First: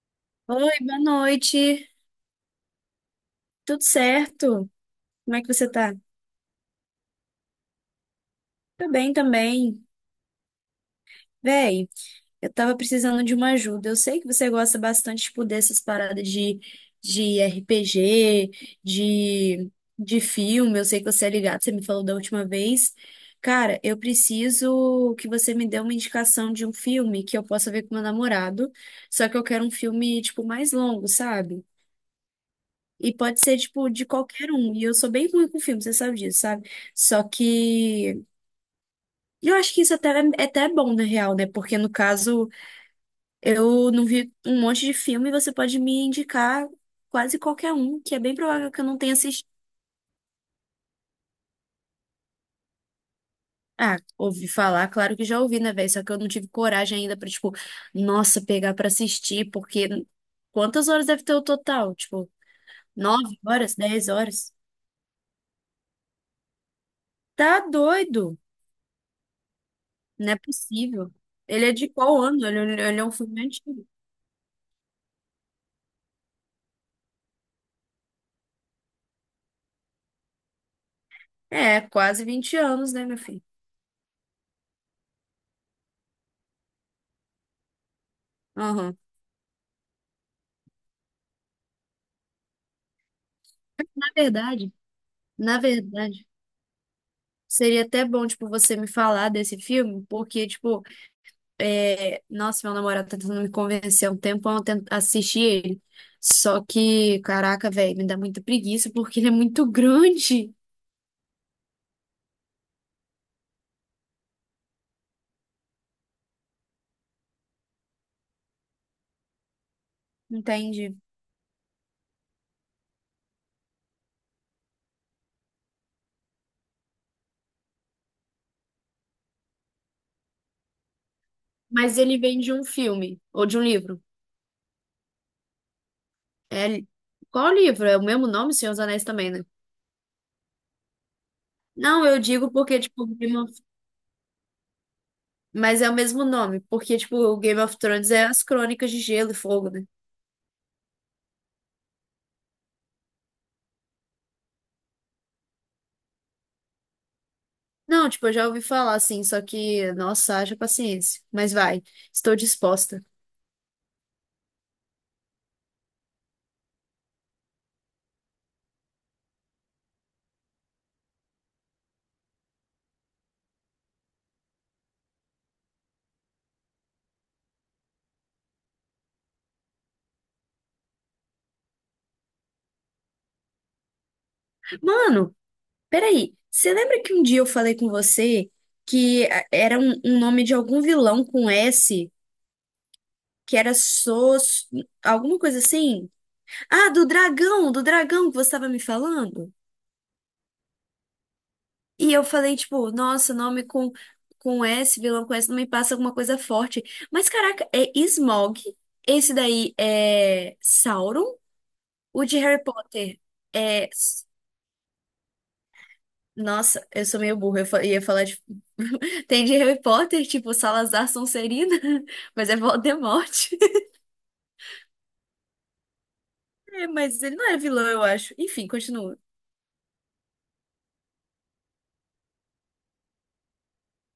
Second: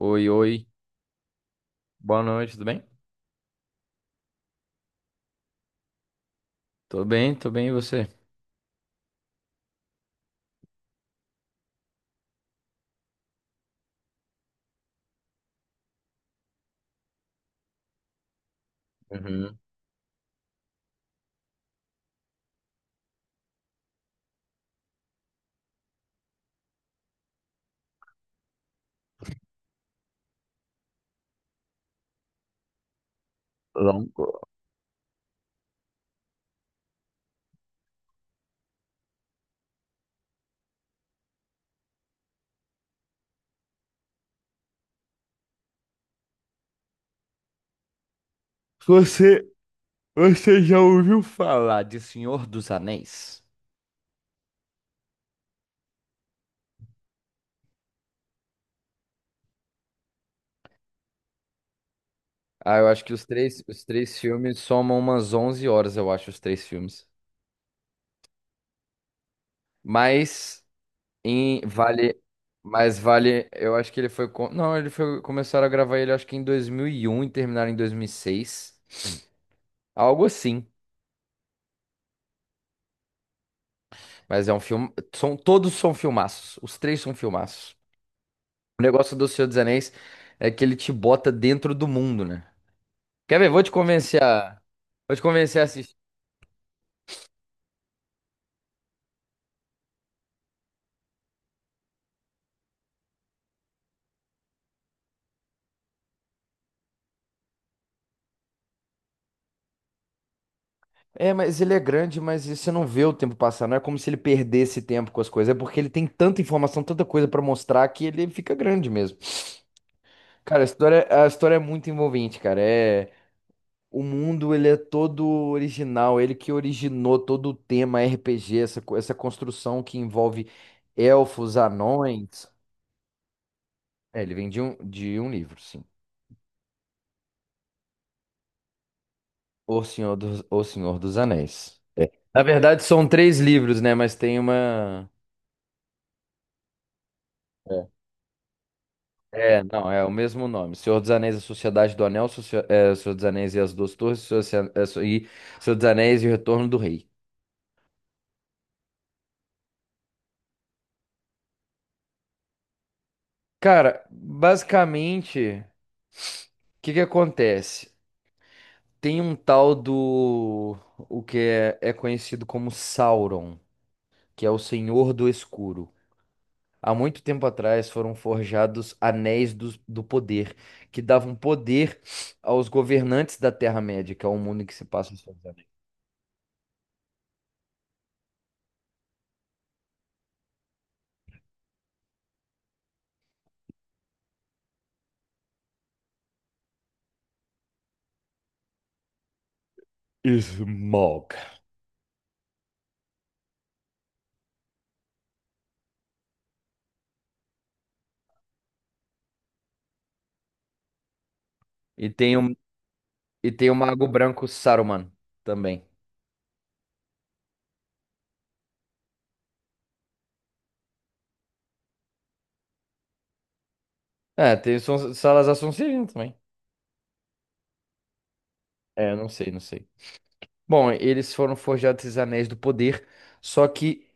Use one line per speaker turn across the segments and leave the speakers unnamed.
Oi, oi.
Oi, boa noite.
Boa noite, tudo bem?
Tudo certo? Como é que você tá?
Tô bem, e você?
Tô bem também. Véi, eu tava precisando de uma ajuda. Eu sei que você gosta bastante tipo, dessas paradas de RPG,
Uhum.
de, de filme. Eu sei que você é ligado, você me falou da última vez. Cara, eu preciso que você me dê uma indicação de um filme que eu possa ver com meu namorado. Só que eu quero um filme, tipo, mais longo, sabe? E pode ser, tipo, de
Longo.
qualquer um. E eu sou bem ruim com filme, você sabe disso, sabe? Só que eu acho que isso até é até bom, na real, né? Porque, no caso, eu não vi um monte de filme e você pode me indicar quase qualquer um, que é bem provável que eu não tenha
Você,
assistido.
você já ouviu falar de Senhor dos Anéis?
Ah, ouvi falar, claro que já ouvi, né, velho? Só que eu não tive coragem ainda pra, tipo, nossa, pegar pra assistir, porque quantas horas deve ter o total? Tipo,
Ah, eu acho que os
nove
três,
horas,
os
dez
três
horas?
filmes somam umas 11 horas, eu acho, os três filmes.
Tá doido! Não é
Mas
possível.
em
Ele é de qual
vale,
ano? Ele,
mas
ele é um filme
vale, eu
antigo.
acho que ele foi, co- não, ele foi, começaram a gravar ele acho que em 2001 e terminaram em 2006. Algo assim.
É, quase 20 anos, né, meu filho?
Mas é um filme, são todos são filmaços, os três são filmaços. O
Aham.
negócio do Senhor dos Anéis é que ele te bota dentro do mundo, né? Quer ver?
Na verdade,
Vou te
na
convencer a assistir.
verdade, seria até bom, tipo, você me falar desse filme, porque, tipo, é... nossa, meu namorado tá tentando me convencer há um tempão a assistir ele. Só que, caraca, velho, me dá muita preguiça porque ele é muito grande.
É, mas ele é grande, mas você não vê o tempo passar. Não é como se ele perdesse tempo com as coisas. É porque ele tem tanta informação, tanta coisa pra mostrar que ele fica grande mesmo. Cara, a
Entende?
história, a história é muito envolvente, cara. É, o mundo, ele é todo original. Ele que originou todo o tema RPG, essa construção que envolve elfos,
Mas ele vem
anões.
de um filme ou de um livro.
É, ele vem de um livro, sim.
É... Qual livro? É o mesmo nome, Senhor dos Anéis também, né?
O Senhor dos Anéis.
Não,
É.
eu
Na
digo porque,
verdade, são
tipo,
três livros, né? Mas tem uma.
mas é o mesmo nome, porque, tipo, o Game of
É.
Thrones é as Crônicas de Gelo e
É,
Fogo, né?
não, é o mesmo nome. Senhor dos Anéis, a Sociedade do Anel, Socia- é, Senhor dos Anéis e as Duas Torres, Senhor dos Anéis e o Retorno do Rei.
Não, tipo, eu já ouvi falar assim, só que, nossa, haja paciência. Mas vai, estou disposta.
Cara, basicamente, o que que acontece? Tem um tal do, o que é, é conhecido como Sauron, que é o Senhor do Escuro. Há muito tempo atrás foram forjados anéis do poder, que davam poder aos governantes da Terra-média, que é o mundo em que se passa os
Mano,
seus anéis.
peraí, você lembra que um dia eu falei com você que era um nome de algum vilão com S, que era Sos, alguma coisa assim? Ah, do dragão que você estava me falando?
Smog.
E eu falei, tipo, nossa, nome com S, vilão com S, não me passa alguma coisa forte. Mas caraca, é Smaug. Esse daí é Sauron.
E
O
tem
de
o,
Harry Potter
e tem o
é.
Mago Branco Saruman também.
Nossa, eu sou meio burra. Eu ia falar de. Tem de Harry Potter, tipo, Salazar Sonserina, mas é Voldemort.
Salazar Sonserino também.
É, mas ele não era vilão, eu acho. Enfim, continua.
Não sei. Bom, eles foram forjados esses anéis do poder, só que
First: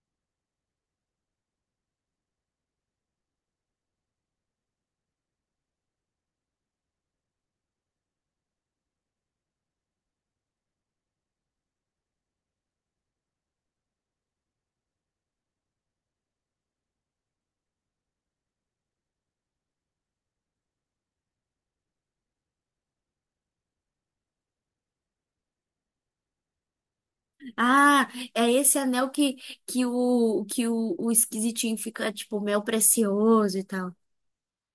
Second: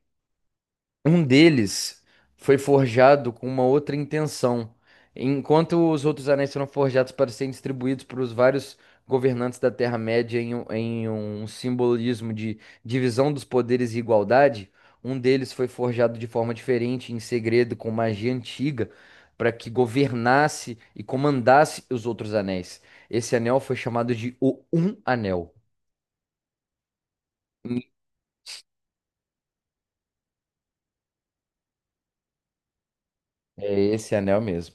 um deles foi forjado com uma outra intenção, enquanto os outros anéis foram forjados para serem distribuídos para os vários governantes da Terra-média um em um simbolismo de divisão dos poderes e igualdade. Um deles foi forjado de forma diferente, em segredo, com magia antiga, para que governasse e comandasse os outros anéis. Esse anel foi chamado de O Um Anel.
Ah, é esse anel que o esquisitinho fica, tipo, mel precioso e
É
tal.
esse anel mesmo.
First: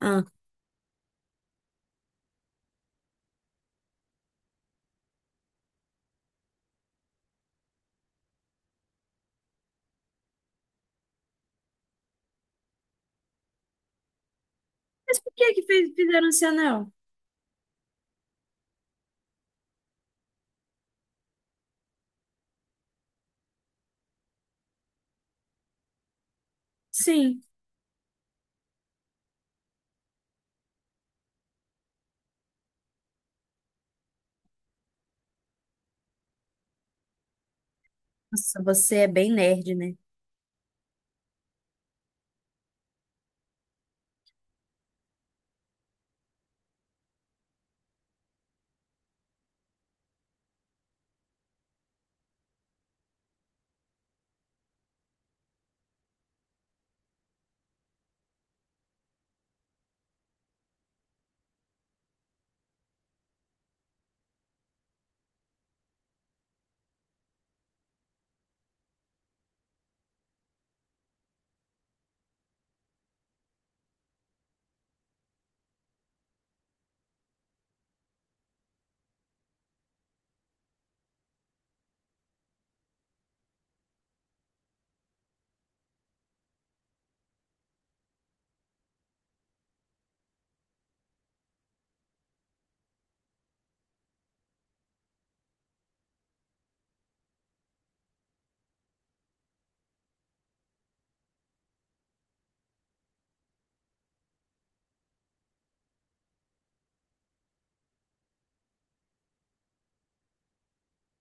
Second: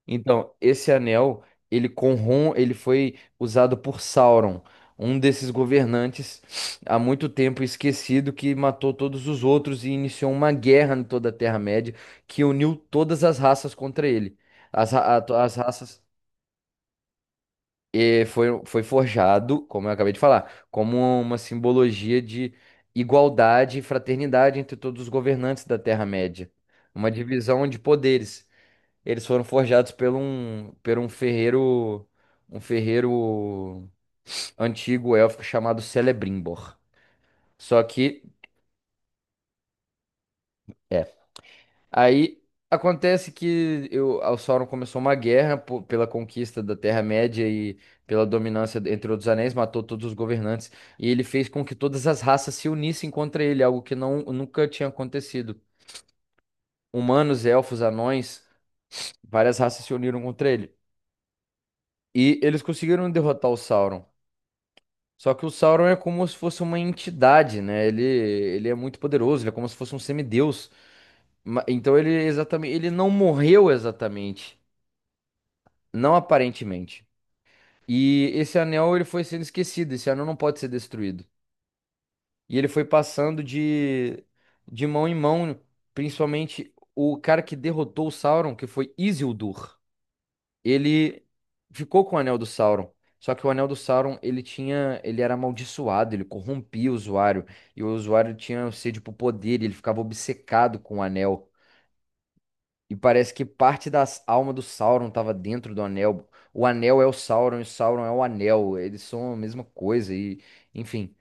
Ah.
Então, esse anel, ele foi usado por Sauron, um desses governantes há muito tempo esquecido que matou todos os outros e iniciou uma guerra em toda a Terra-média que uniu todas as raças contra ele. As, ra-
Mas por
a-
que
as
que
raças
fizeram esse anel?
eh, foi, foi forjado, como eu acabei de falar, como uma simbologia de igualdade e fraternidade entre todos os governantes da Terra-média. Uma
Sim.
divisão de poderes. Eles foram forjados por um ferreiro, um ferreiro antigo élfico chamado Celebrimbor. Só que,
Nossa, você é bem nerd, né?
é. Aí o Sauron começou uma guerra pela conquista da Terra-média e pela dominância entre outros anéis, matou todos os governantes e ele fez com que todas as raças se unissem contra ele, algo que nunca tinha acontecido. Humanos, elfos, anões, várias raças se uniram contra ele. E eles conseguiram derrotar o Sauron. Só que o Sauron é como se fosse uma entidade, né? Ele é muito poderoso, ele é como se fosse um semideus. Então ele não morreu exatamente, não aparentemente. E esse anel ele foi sendo esquecido, esse anel não pode ser destruído. E ele foi passando de mão em mão, principalmente o cara que derrotou o Sauron, que foi Isildur. Ele ficou com o Anel do Sauron. Só que o Anel do Sauron, ele era amaldiçoado, ele corrompia o usuário, e o usuário tinha sede por poder, e ele ficava obcecado com o anel. E parece que parte da alma do Sauron estava dentro do anel. O anel é o Sauron e o Sauron é o anel. Eles são a mesma coisa e, enfim,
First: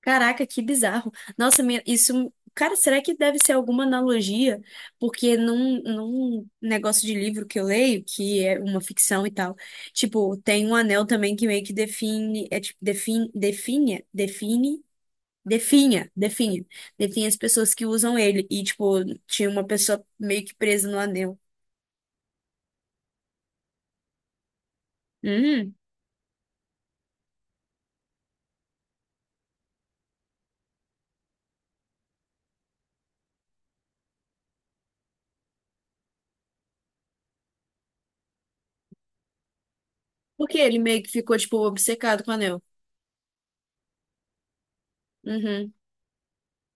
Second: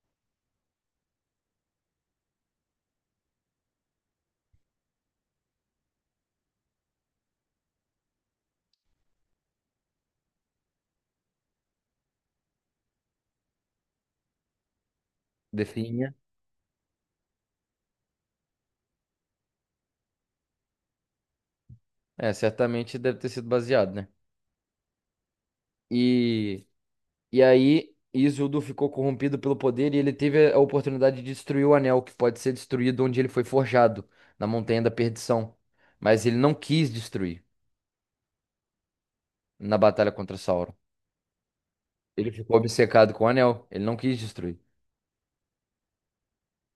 Caraca, que bizarro. Nossa, isso. Cara, será que deve ser alguma analogia? Porque num, num negócio de livro que eu leio, que é uma ficção e tal, tipo, tem um anel também que meio que define, é tipo, define, define, define, definha,
definha.
definha, define as pessoas que usam ele. E, tipo, tinha uma pessoa meio que presa no anel.
É, certamente deve ter sido baseado, né?
Uhum.
E E aí, Isildur ficou corrompido pelo poder e ele teve a oportunidade de destruir o anel, que pode ser destruído onde ele foi forjado, na Montanha da Perdição. Mas ele não quis destruir na batalha contra
Porque
Sauron.
ele meio que ficou, tipo, obcecado
Ele
com o
ficou
anel.
obcecado com o anel, ele não quis destruir.
Uhum.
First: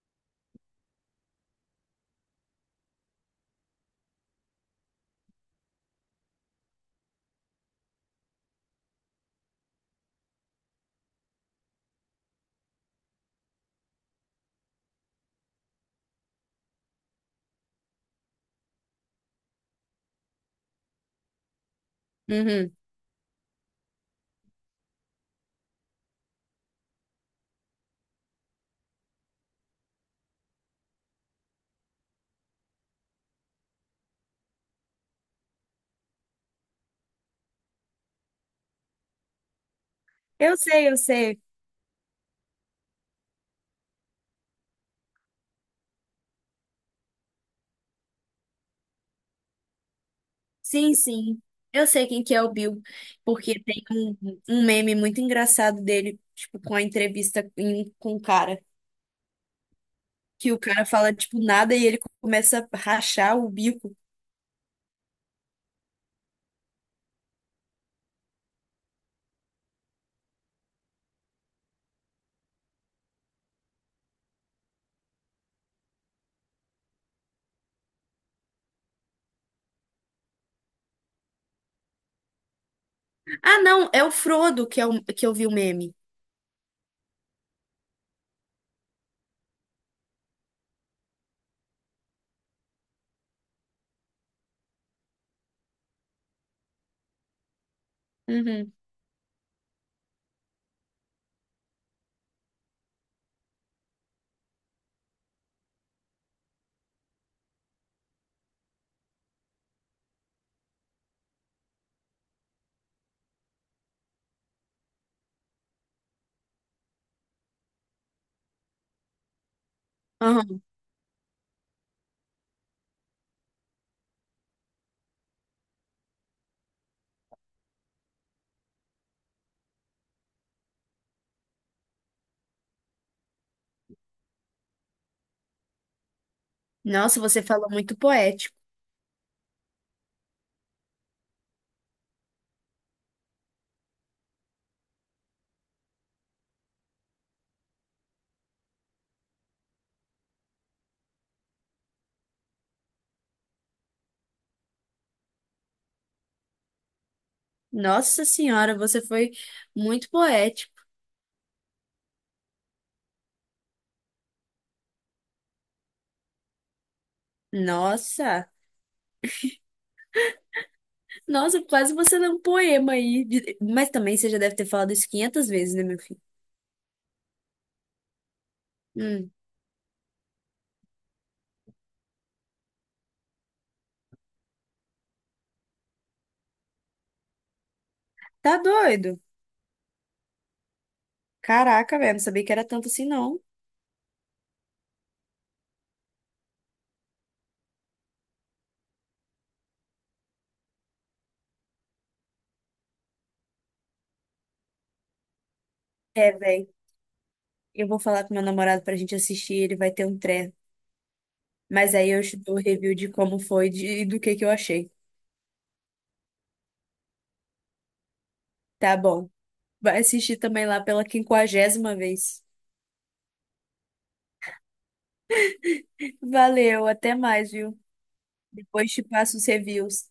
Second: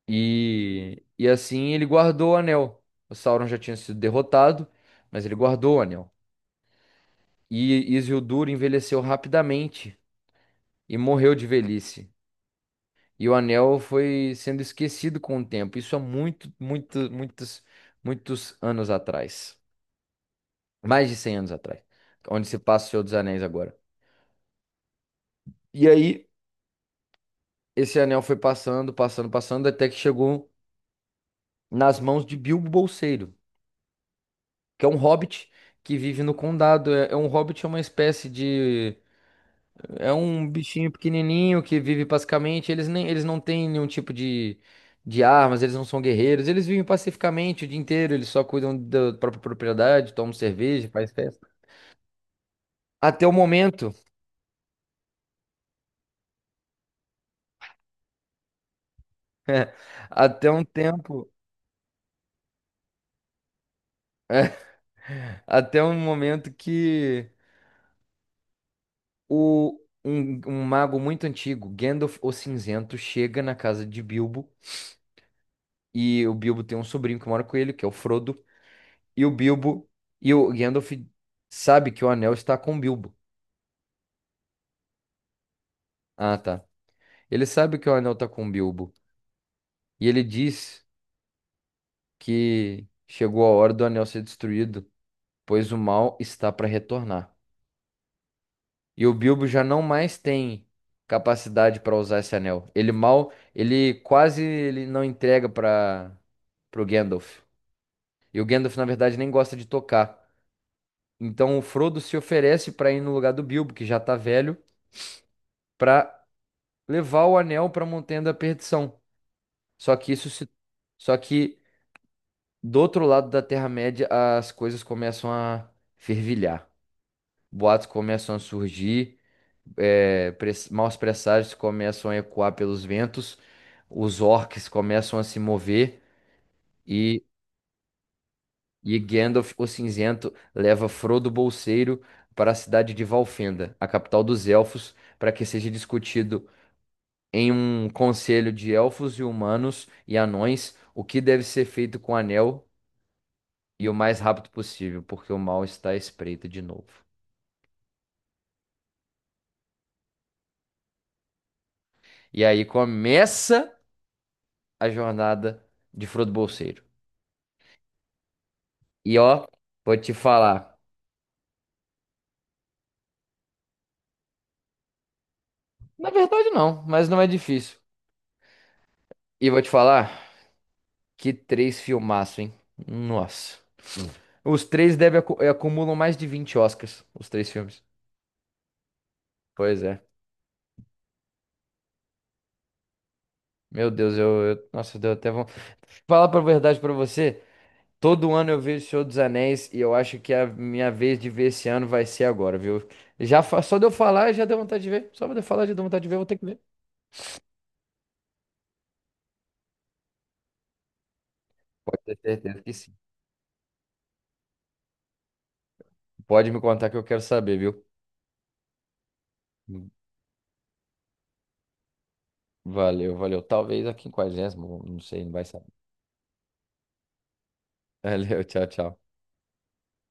E assim ele guardou o anel. O Sauron já tinha sido derrotado, mas ele guardou o anel. E Isildur envelheceu rapidamente e morreu de velhice. E o anel foi sendo esquecido com o tempo. Isso há muitos anos atrás. Mais de 100 anos atrás. Onde se
Uhum.
passa o Senhor dos Anéis agora. E aí, esse anel foi passando, até que chegou nas mãos de Bilbo Bolseiro, que é um hobbit que vive no condado. É um hobbit, é uma espécie de... É um
Eu sei,
bichinho
eu sei.
pequenininho que vive pacificamente. Eles não têm nenhum tipo de armas, eles não são guerreiros. Eles vivem pacificamente o dia inteiro, eles só cuidam da própria propriedade, tomam cerveja,
Sim,
faz
sim.
festa.
Eu sei quem que é o Bill,
Até o
porque tem
momento,
um, um meme muito engraçado dele, tipo, com a entrevista com o cara,
até
que o
um
cara fala,
tempo,
tipo, nada e ele começa a rachar o bico.
até um momento que um mago muito antigo, Gandalf o Cinzento, chega na casa de Bilbo e o Bilbo tem um sobrinho que mora com ele, que é o Frodo, e o Bilbo e o Gandalf sabe que o anel está com o Bilbo.
Ah, não, é o Frodo que, que eu vi o meme.
Ah, tá. Ele sabe que o anel tá com o Bilbo. E ele diz que chegou a hora do anel ser destruído, pois o mal está para retornar.
Uhum.
E o Bilbo já não mais tem capacidade para usar esse anel. Ele mal, ele quase ele não entrega para pro Gandalf. E o Gandalf, na verdade, nem gosta de tocar. Então o Frodo se oferece para ir no lugar do Bilbo, que já tá velho, para levar o anel para a Montanha da Perdição. Só que isso se
Aham.
Só que do outro lado da Terra-média, as coisas começam a fervilhar. Boatos começam a surgir, maus presságios começam a ecoar pelos ventos, os orcs começam a se mover
Nossa,
e,
você falou muito poético.
e Gandalf o Cinzento leva Frodo Bolseiro para a cidade de Valfenda, a capital dos elfos, para que seja discutido em um conselho de elfos e humanos e anões o que deve ser feito com o anel, e o mais rápido possível, porque o mal está à espreita de novo.
Nossa senhora, você foi muito poético.
E aí começa a jornada de Frodo Bolseiro.
Nossa,
E ó, vou te falar.
nossa, quase você lê um poema aí. De- Mas também você já deve ter falado isso 500 vezes, né, meu
Na
filho?
verdade, não, mas não é difícil.
Hum.
E vou te falar que três filmaço, hein? Nossa. Os três acumulam mais de 20 Oscars, os três filmes.
Tá doido?
Pois é.
Caraca, velho, não sabia que era tanto assim, não.
Meu Deus, nossa, deu até vão falar pra verdade pra você. Todo ano eu vejo o Senhor dos Anéis e eu acho que é a minha vez de ver esse ano vai ser agora, viu? Só de eu falar já deu vontade de ver. Só de eu falar já deu vontade de ver, eu vou
É,
ter que ver.
velho. Eu vou falar com meu namorado pra gente assistir, ele vai ter um treco. Mas
Pode
aí
ter
eu te dou o
certeza que sim.
review de como foi e do que eu achei.
Pode me contar que eu quero saber, viu?
Tá bom. Vai assistir também lá pela quinquagésima vez.
Valeu. Talvez a quinquagésima, não sei, não vai saber.
Valeu, até mais, viu?
Valeu, tchau,
Depois te
tchau.
passo os reviews.